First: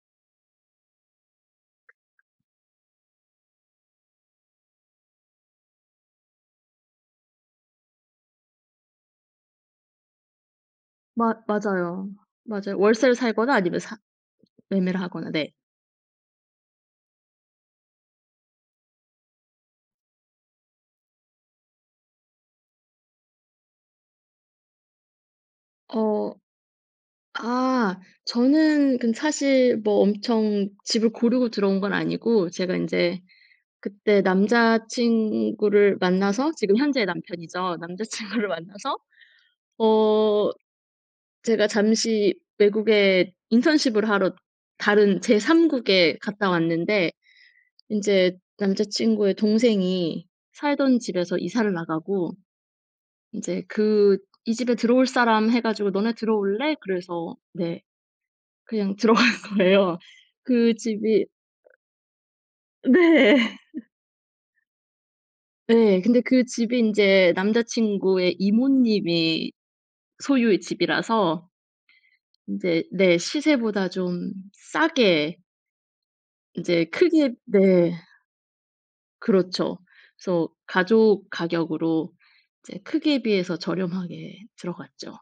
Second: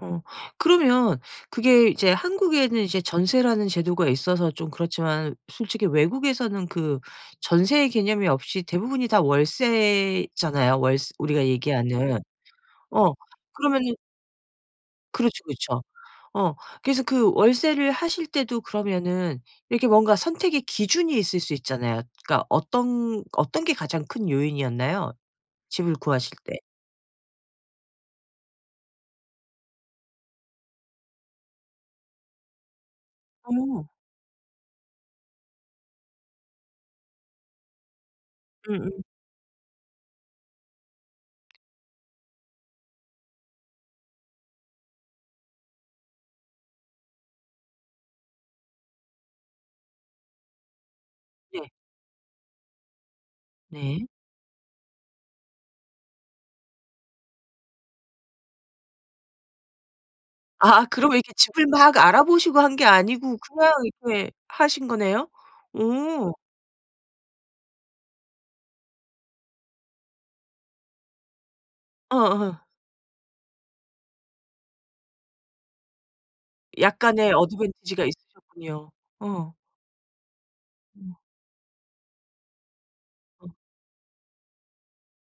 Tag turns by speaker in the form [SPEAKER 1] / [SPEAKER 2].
[SPEAKER 1] 어 그러면 그게 이제 한국에는 이제 전세라는 제도가 있어서 좀 그렇지만 솔직히 외국에서는 그 전세의 개념이 없이 대부분이 다 월세잖아요. 월스
[SPEAKER 2] 맞
[SPEAKER 1] 우리가
[SPEAKER 2] 맞아요.
[SPEAKER 1] 얘기하는.
[SPEAKER 2] 맞아요.
[SPEAKER 1] 어
[SPEAKER 2] 월세를 살거나 아니면
[SPEAKER 1] 그러면은
[SPEAKER 2] 사 매매를 하거나.
[SPEAKER 1] 그렇죠
[SPEAKER 2] 네.
[SPEAKER 1] 그렇죠. 어 그래서 그 월세를 하실 때도 그러면은 이렇게 뭔가 선택의 기준이 있을 수 있잖아요. 그러니까 어떤 어떤 게 가장 큰 요인이었나요? 집을
[SPEAKER 2] 어
[SPEAKER 1] 구하실 때.
[SPEAKER 2] 아 저는 그 사실 뭐 엄청 집을 고르고 들어온 건 아니고 제가 인제
[SPEAKER 1] 어.
[SPEAKER 2] 그때 남자친구를 만나서 지금 현재의 남편이죠. 남자친구를 만나서
[SPEAKER 1] 응응.
[SPEAKER 2] 어 제가 잠시 외국에 인턴십을 하러 다른 제 3 국에 갔다 왔는데 인제 남자친구의 동생이 살던 집에서 이사를
[SPEAKER 1] 네.
[SPEAKER 2] 나가고 이제
[SPEAKER 1] 네.
[SPEAKER 2] 그 "이 집에 들어올 사람." 해 가지고 "너네 들어올래?" 그래서 "네." 그냥 들어간 거예요. 그
[SPEAKER 1] 아아 그러면
[SPEAKER 2] 집이
[SPEAKER 1] 이렇게 집을 막 알아보시고 한 게 아니고
[SPEAKER 2] 네.
[SPEAKER 1] 그냥 이렇게 하신 거네요?
[SPEAKER 2] 네. 근데
[SPEAKER 1] 오.
[SPEAKER 2] 그 집이 인제 남자친구의 이모님이 소유의 집이라서
[SPEAKER 1] 어어.
[SPEAKER 2] 인제 네. 시세보다 좀 싸게 인제
[SPEAKER 1] 약간의
[SPEAKER 2] 크게 네.
[SPEAKER 1] 어드밴티지가 있으셨군요. 어.
[SPEAKER 2] 그렇죠. 그래서
[SPEAKER 1] 어.
[SPEAKER 2] 가족 가격으로 이제 크기에
[SPEAKER 1] 어.
[SPEAKER 2] 비해서 저렴하게 들어갔죠.